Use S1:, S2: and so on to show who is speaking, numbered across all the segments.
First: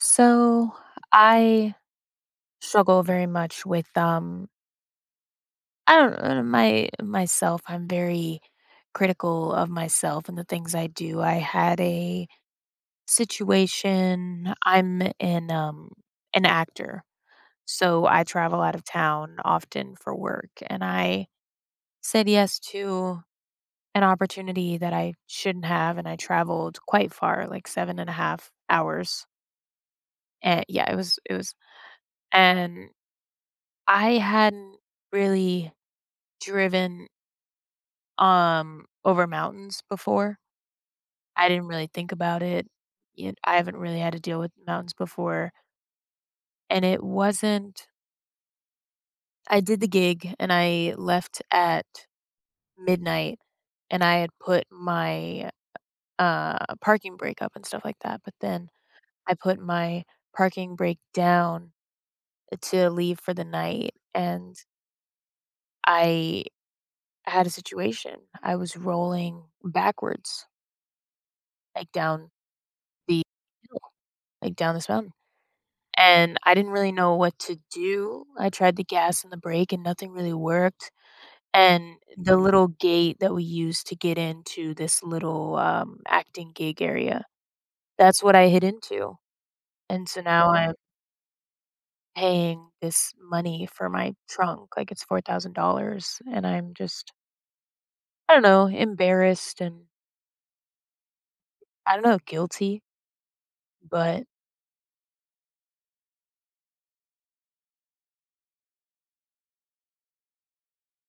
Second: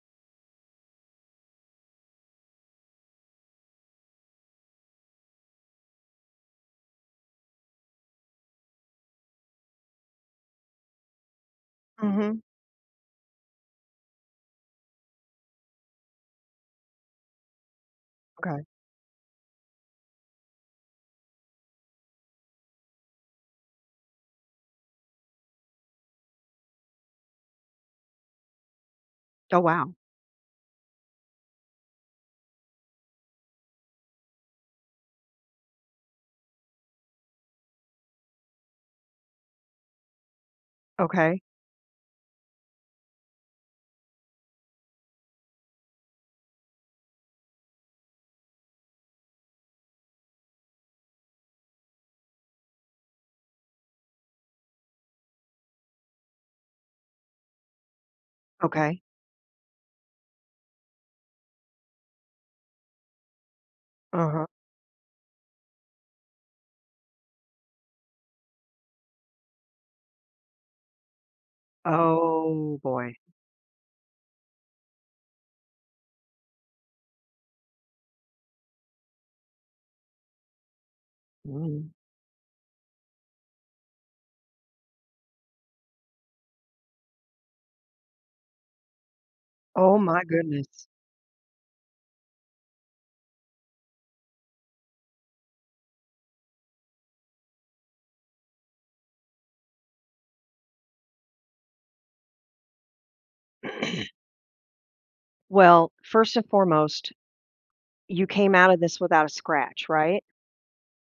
S1: So I struggle very much with I don't know my myself. I'm very critical of myself and the things I do. I had a
S2: Mhm,
S1: situation. I'm an an actor. So I
S2: okay.
S1: travel out of town often for work and I said yes to an opportunity that I shouldn't have and I traveled quite far, like seven and a half hours.
S2: Oh, wow.
S1: And yeah, it was and I hadn't really driven, over mountains before.
S2: Okay,
S1: I didn't really think about it. You I haven't really had to deal with mountains before, and it wasn't I did the gig and I left at midnight, and I had put my, parking brake up and stuff like that, but then
S2: okay.
S1: I put my parking brake down to leave for the night,
S2: Uh-huh.
S1: and I had a situation. I was rolling backwards. Down
S2: Oh, boy.
S1: the hill, like down this mountain. And I didn't really know what to do. I tried the gas and the brake and nothing really worked.
S2: Mm.
S1: And the little gate that we used to get into this little acting gig area, that's what I hit into.
S2: Oh
S1: And so
S2: my
S1: now I'm
S2: goodness.
S1: paying this money for my trunk, like it's $4,000. And I'm just, I don't know, embarrassed and I don't know, guilty. But
S2: Well, first and foremost, you came out of this without a scratch, right?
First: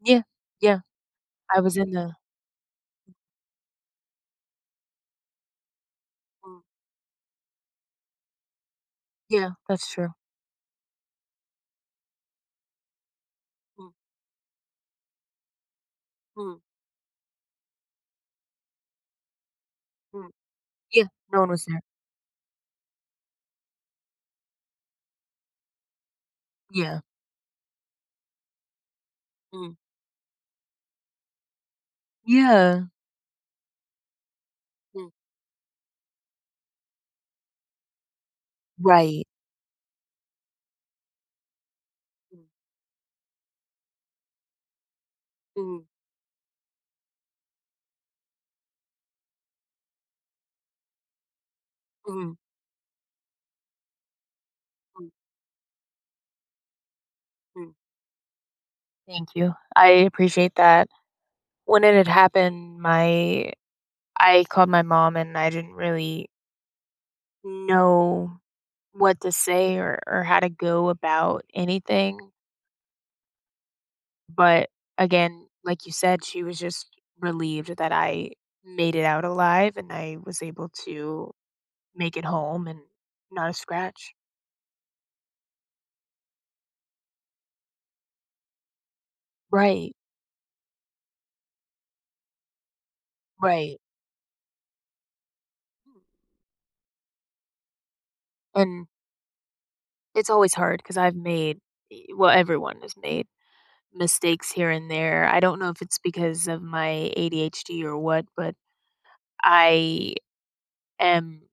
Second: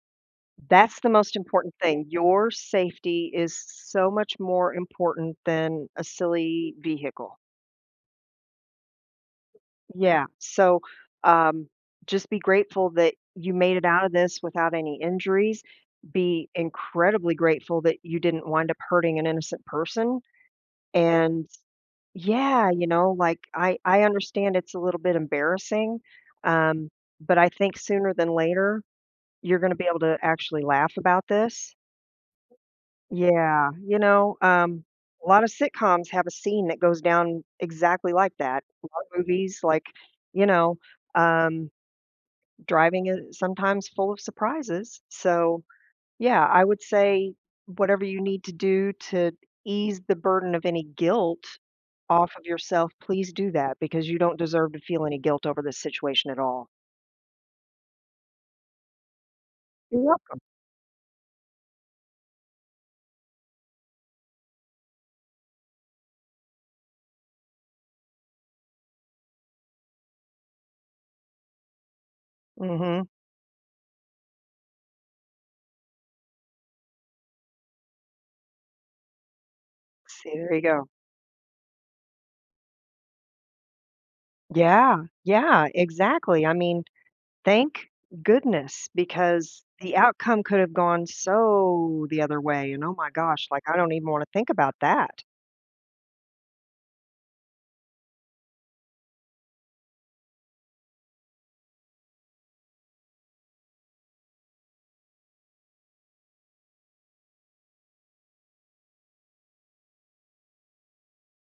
S1: yeah, yeah,
S2: That's the most
S1: I
S2: important
S1: was in
S2: thing.
S1: the,
S2: Your safety is so much more important than a
S1: mm,
S2: silly vehicle.
S1: yeah, that's true.
S2: Yeah. So, um, just be grateful that you made it
S1: Mm,
S2: out of this without any injuries. Be
S1: mm.
S2: incredibly grateful that you didn't wind up hurting an innocent person.
S1: Mm. Yeah, no
S2: And
S1: one was there.
S2: yeah, like I understand it's a little bit embarrassing, um,
S1: Yeah.
S2: but I think sooner than later you're going to
S1: Mm.
S2: be able to actually laugh about this.
S1: Yeah.
S2: Yeah,
S1: Mm.
S2: a lot of sitcoms have a scene that goes down exactly like that. A lot of
S1: Right.
S2: movies, like you know, um,
S1: Mm.
S2: driving is sometimes full of surprises. So
S1: Mhm.
S2: yeah, I would say whatever you need to do to ease the burden of any guilt off
S1: Mhm.
S2: of yourself, please do that because you don't deserve to feel
S1: Mm.
S2: any guilt over this situation at all.
S1: Mm. Thank you. I
S2: You're welcome.
S1: appreciate that. When it had happened, my I called my mom and I didn't really know what to say or how to go about anything.
S2: Mhm.
S1: But again, like you said, she was just relieved that I made it out alive and I
S2: See,
S1: was
S2: there you
S1: able
S2: go.
S1: to make it home and not a scratch.
S2: Yeah, yeah, exactly. I mean, thank goodness because
S1: Right.
S2: the outcome could have gone so the other way, and oh my gosh, like, I
S1: Right.
S2: don't even wanna think about that.
S1: And it's always hard because 'cause I've made e well, everyone has made mistakes here and there. I don't know if it's because of my ADHD or what, but I am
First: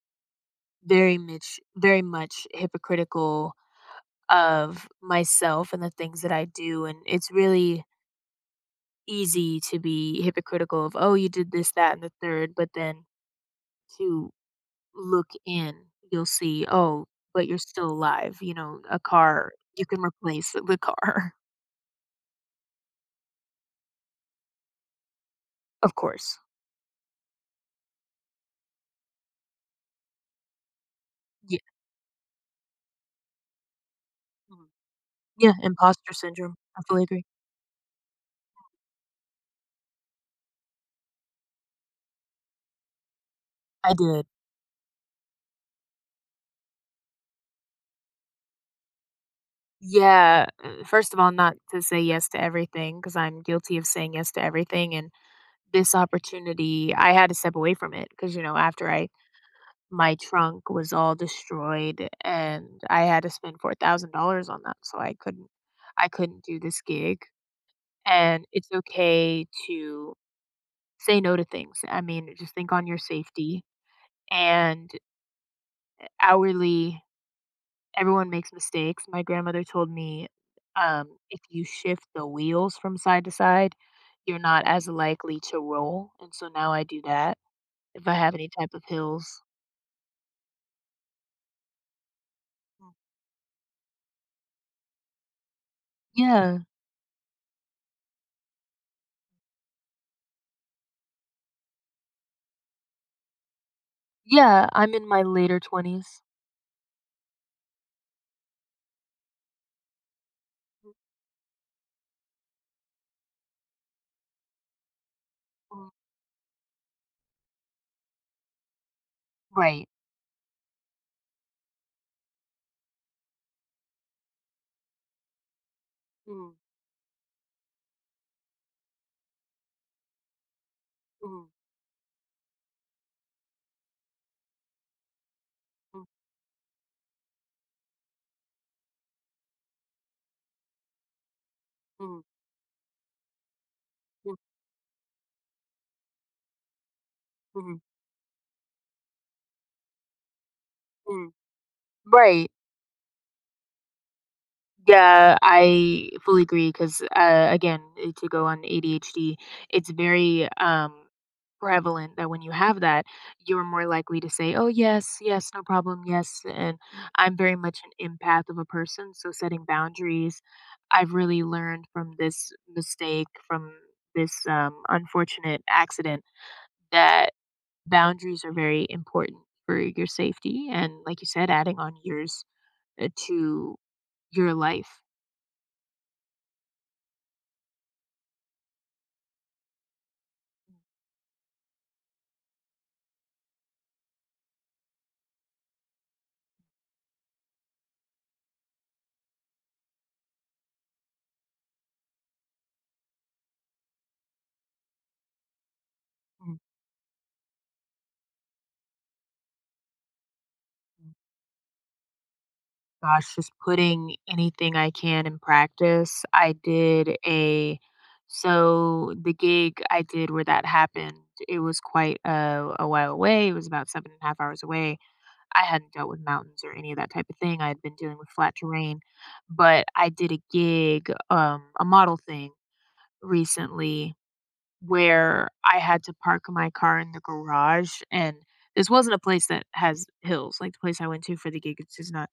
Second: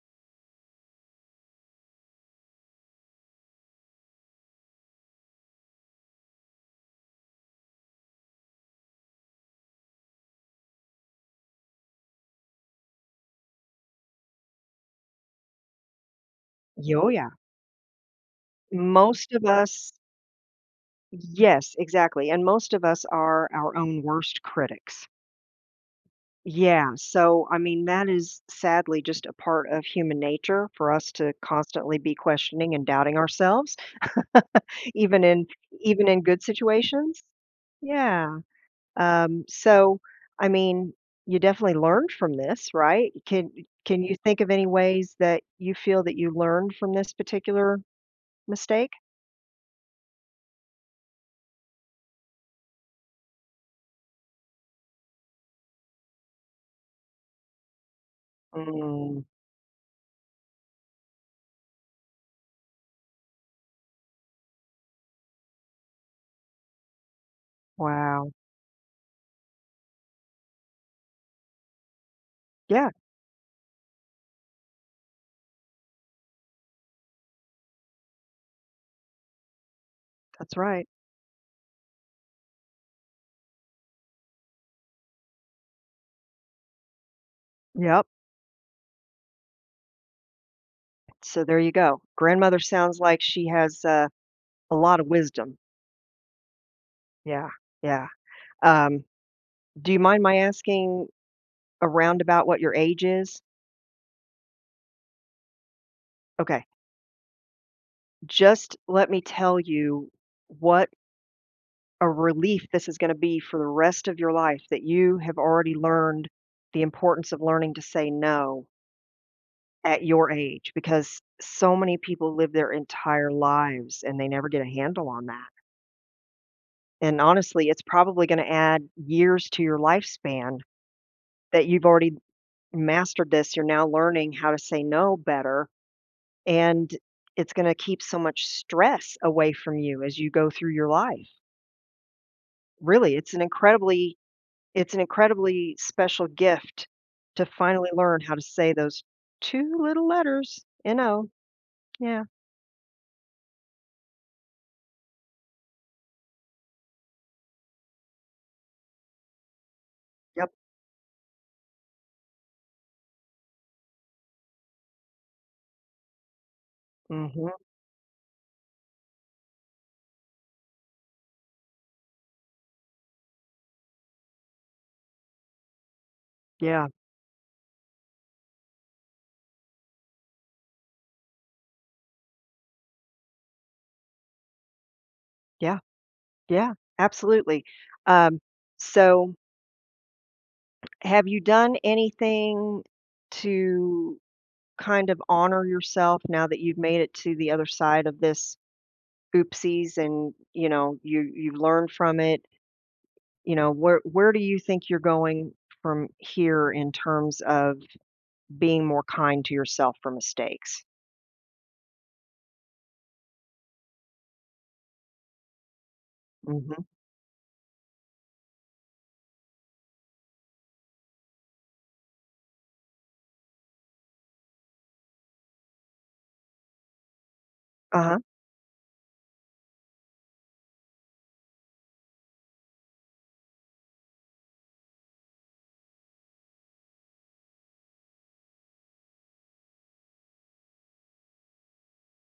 S1: very much hypocritical of myself and the things that I do, and it's really easy to be hypocritical of, "Oh, you did this, that, and the third," but then to look in, you'll see,
S2: Yo
S1: "Oh,
S2: oh, yeah.
S1: but you're still alive," you know, a
S2: Most of
S1: car you
S2: us
S1: can replace the car.
S2: yes, exactly, and most of us are our own worst critics.
S1: Of course.
S2: Yeah, so, I mean, that is sadly just a part of human nature for us to
S1: Yeah.
S2: constantly be questioning and doubting ourselves,
S1: Mhm.
S2: even in
S1: Yeah,
S2: even
S1: imposter
S2: in good
S1: syndrome. I fully
S2: situations.
S1: agree.
S2: Yeah, so, I mean, you definitely learned from this, right? Can
S1: I
S2: can you
S1: did.
S2: think of any ways that you feel that you learned from this particular mistake?
S1: Yeah, first of all, not to say yes to everything because 'cause I'm guilty of saying yes to everything, and this opportunity, I had to step away from it because you know, after I
S2: Mm,
S1: my trunk was all destroyed, and I had to spend $4,000 on that, so I couldn't do this gig,
S2: wow.
S1: and it's okay to say no to things. I mean, just think on
S2: Yeah,
S1: your safety, and hourly everyone makes mistakes. My grandmother told me,
S2: that's right.
S1: "If you shift the wheels from side to side, you're not as likely to roll." And so now I do that if
S2: Yep,
S1: I have any type of hills.
S2: so there you go. Grandmother
S1: Mm.
S2: sounds like she has, a lot of wisdom.
S1: Yeah,
S2: Yeah, yeah. Um, do you mind my asking around about what your age is?
S1: yeah, I'm in my later 20s.
S2: Okay. Just let me tell you what
S1: Mm,
S2: a relief this is gonna be for the rest of your life that you have already
S1: mm.
S2: learned the importance of learning to say no
S1: Right.
S2: at your age, because so many people live their entire lives and they never get a handle on that.
S1: Mm,
S2: And honestly, it's probably gonna add years to your lifespan
S1: mm,
S2: that you've already mastered this. You're now learning how to say no better
S1: mm,
S2: and it's going to keep so much stress away from you as you go through your life.
S1: mm,
S2: Really,
S1: mm,
S2: it's an incredibly special gift to
S1: mm,
S2: finally learn how to say those two little letters, you know.
S1: mm.
S2: Yeah.
S1: Right. Yeah, I fully agree because again, to go on ADHD, it's very
S2: Yep.
S1: prevalent that when you have that, you're more likely to say, "Oh, yes, yes, no problem, yes." And I'm
S2: Mhm.
S1: very much an empath of a person, so setting boundaries, I've really learned from this mistake, from this unfortunate accident,
S2: Yeah.
S1: that boundaries are very important for your safety. And like you said, adding on years to your life.
S2: Yeah. Yeah. Absolutely. Um so have you done anything to kind of honor yourself now that you've made it to the other side of this oopsies and you know you've learned from it? You know, where do you think you're going from
S1: Mhm.
S2: here in terms of being more kind to yourself for mistakes?
S1: Gosh, just putting anything I can in practice. I
S2: Mhm.
S1: did a So the gig I did where that happened, it was quite a while away. It was about seven and a half hours away. I hadn't dealt with mountains or any of that type of thing. I had been dealing
S2: Uh-huh.
S1: with flat terrain, but I did a gig, a model thing recently where I had to park my car in the garage and this wasn't a place that has hills. Like the place I went to for the gig, it's just not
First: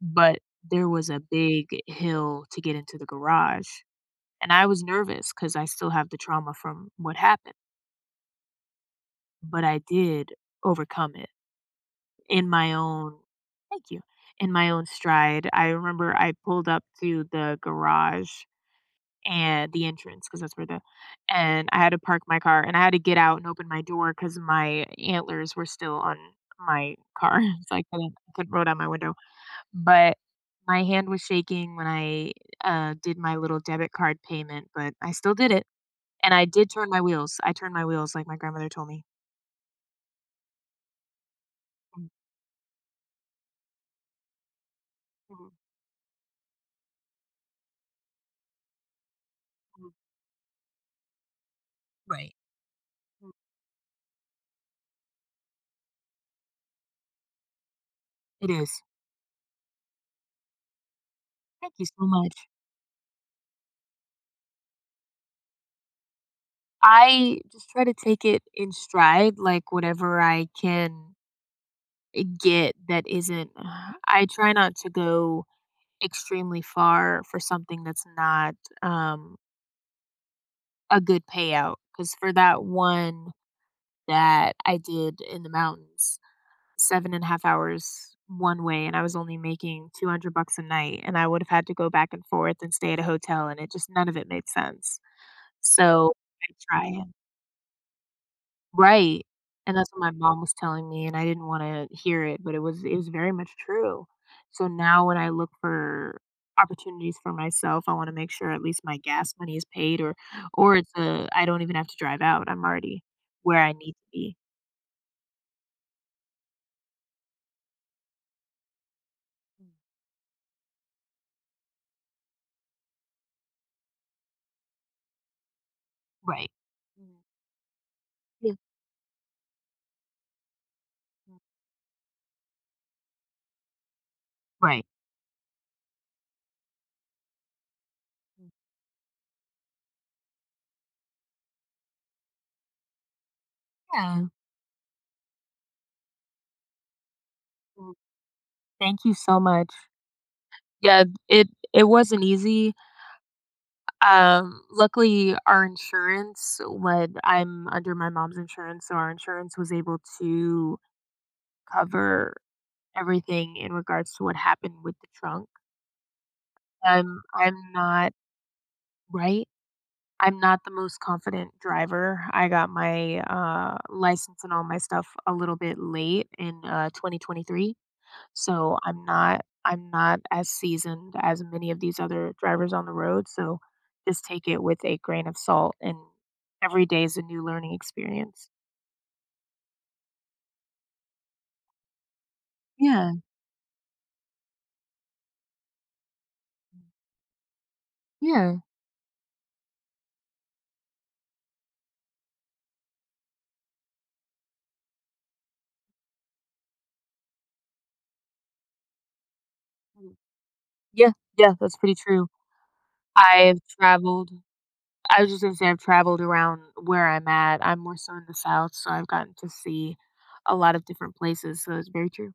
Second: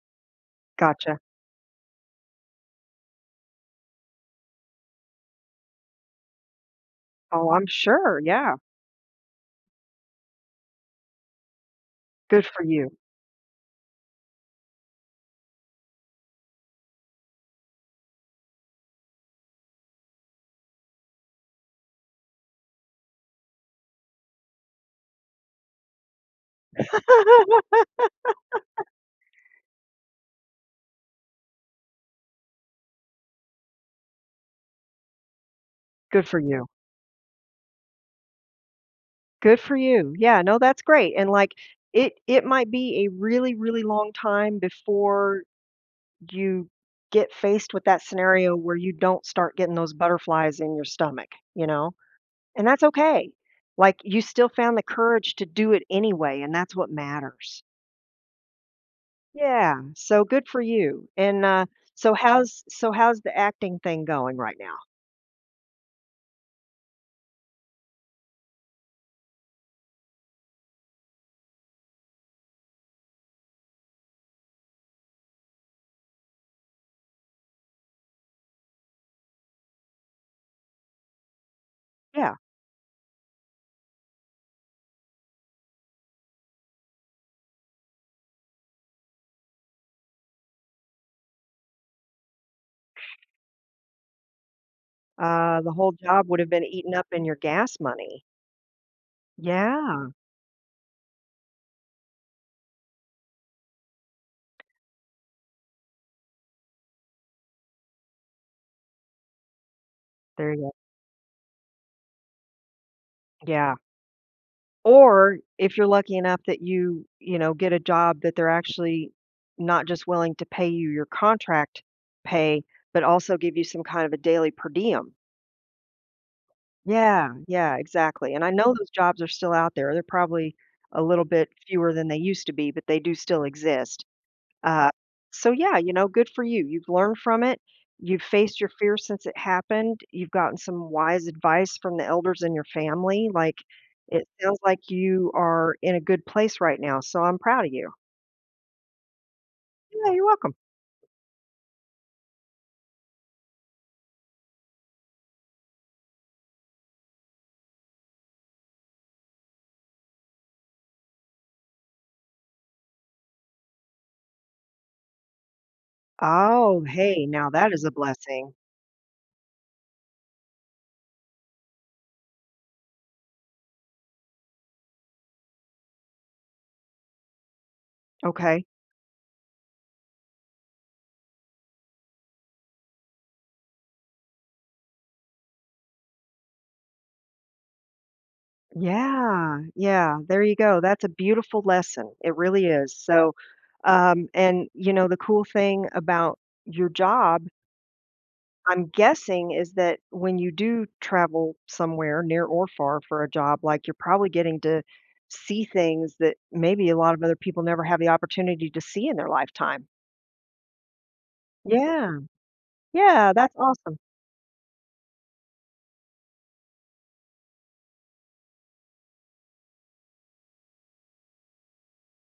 S1: but there was
S2: Gotcha.
S1: a big hill to get into the garage, and I was nervous because I still have the trauma from what
S2: Oh,
S1: happened,
S2: I'm sure, yeah.
S1: but I did overcome it
S2: Good
S1: in
S2: for
S1: my
S2: you.
S1: own Thank you. In my own stride. I remember I pulled up to the garage and the entrance, because that's where the and I had to park my car, and I had to get out and open my door because my antlers were still on my car, so I couldn't roll down my window. But my hand was shaking when I, did my little debit card payment, but I still did it,
S2: Good
S1: and
S2: for
S1: I
S2: you.
S1: did turn my wheels. I turned my wheels like my grandmother told me.
S2: Good for you. Yeah, no, that's great, and, like,
S1: Mm,
S2: it might be a really, really long time before
S1: mhm,
S2: you get faced with that scenario where you don't start getting
S1: mhm.
S2: those butterflies in your stomach, you know?
S1: Right.
S2: And that's okay.
S1: Mm.
S2: Like, you still found the courage to do it anyway, and that's what matters.
S1: It is.
S2: Yeah, so good for you, and,
S1: Thank you so
S2: so
S1: much.
S2: how's so how's the acting thing going right now?
S1: I just try to take it in stride, like whatever I can get that isn't I try not to go extremely far for something that's not um a good payout because for
S2: Yeah,
S1: that one that I did in the mountains. 7 and a half hours one way, and I was only making 200 bucks a night, and I would have had to go back and forth and stay at a hotel, and it just none of it made sense.
S2: the whole
S1: So,
S2: job would have
S1: I
S2: been
S1: try
S2: eaten up
S1: and
S2: in your gas money.
S1: Right, and that's what
S2: Yeah,
S1: my mom was telling me, and I didn't wanna hear it, but it was very much true. So now when I look for opportunities for myself, I wanna make sure at least my gas money is paid or
S2: there you go.
S1: it's, a I don't even have to drive out, I'm already where I
S2: Yeah,
S1: need to be.
S2: or if you're lucky enough that you know, get a job that they're actually not just willing to pay you your contract pay, but also give you some kind of a daily per diem.
S1: Right. Mhm.
S2: Yeah, yeah, exactly, and I
S1: Yeah.
S2: know those jobs are still out there, they're probably a little bit fewer than they used to be, but they do still exist.
S1: Right.
S2: Uh, so yeah, you know, good for you. You've learned from it. You've faced your fear since it happened. You've gotten some wise advice from the elders in your family. Like
S1: Yeah.
S2: it sounds like you are in a good place right now. So I'm proud of you.
S1: Mm. Thank you so much.
S2: Yeah, you're welcome.
S1: Yeah, it wasn't easy. Luckily, when I'm under my mom's insurance, so our insurance was able to cover everything in regards to what happened with the trunk.
S2: Oh, hey, now
S1: I'm
S2: that is a
S1: not
S2: blessing.
S1: right. I'm not the most confident driver. I got my license and all my stuff a little bit late in 2023.
S2: Okay.
S1: So I'm not as seasoned as many of these other drivers on the road, so just take it with a grain of salt and every day is a new learning experience.
S2: Yeah, yeah, there you go. That's a beautiful lesson. It really is.
S1: Yeah,
S2: So, and you know, the cool thing about your job
S1: yeah.
S2: I'm guessing is that when you do travel somewhere near or far for a job, like, you're probably getting to see things that maybe a lot of other people never have the opportunity to see in their lifetime.
S1: Mm. Yeah, yeah, that's pretty
S2: Yeah.
S1: true.
S2: Yeah, that's
S1: I've
S2: awesome.
S1: traveled I was just gonna say I've traveled around where I'm at. I'm more so in the South, so I've gotten to see a lot of different places, so it's very true.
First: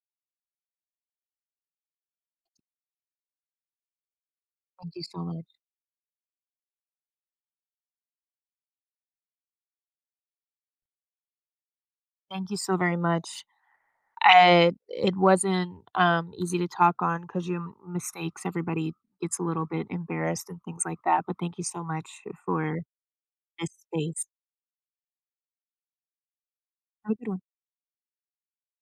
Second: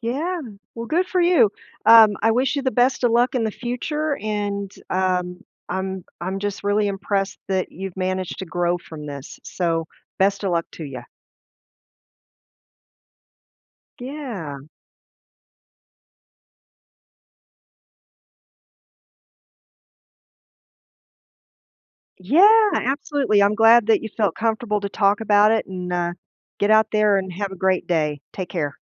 S2: Yeah. Well, good for you. I wish you the best of luck in the future, and,
S1: Thank you so much.
S2: I'm just really impressed that you've managed to grow from this, so best of luck to you.
S1: Thank you so very much.
S2: Yeah.
S1: I it wasn't, easy to talk on because your m mistakes, everybody gets a little bit embarrassed and things like that, but thank you so much
S2: Yeah,
S1: for
S2: absolutely. I'm
S1: this
S2: glad that you
S1: space.
S2: felt comfortable to talk about it and, get out
S1: Have a
S2: there
S1: good
S2: and
S1: one.
S2: have a great day. Take care.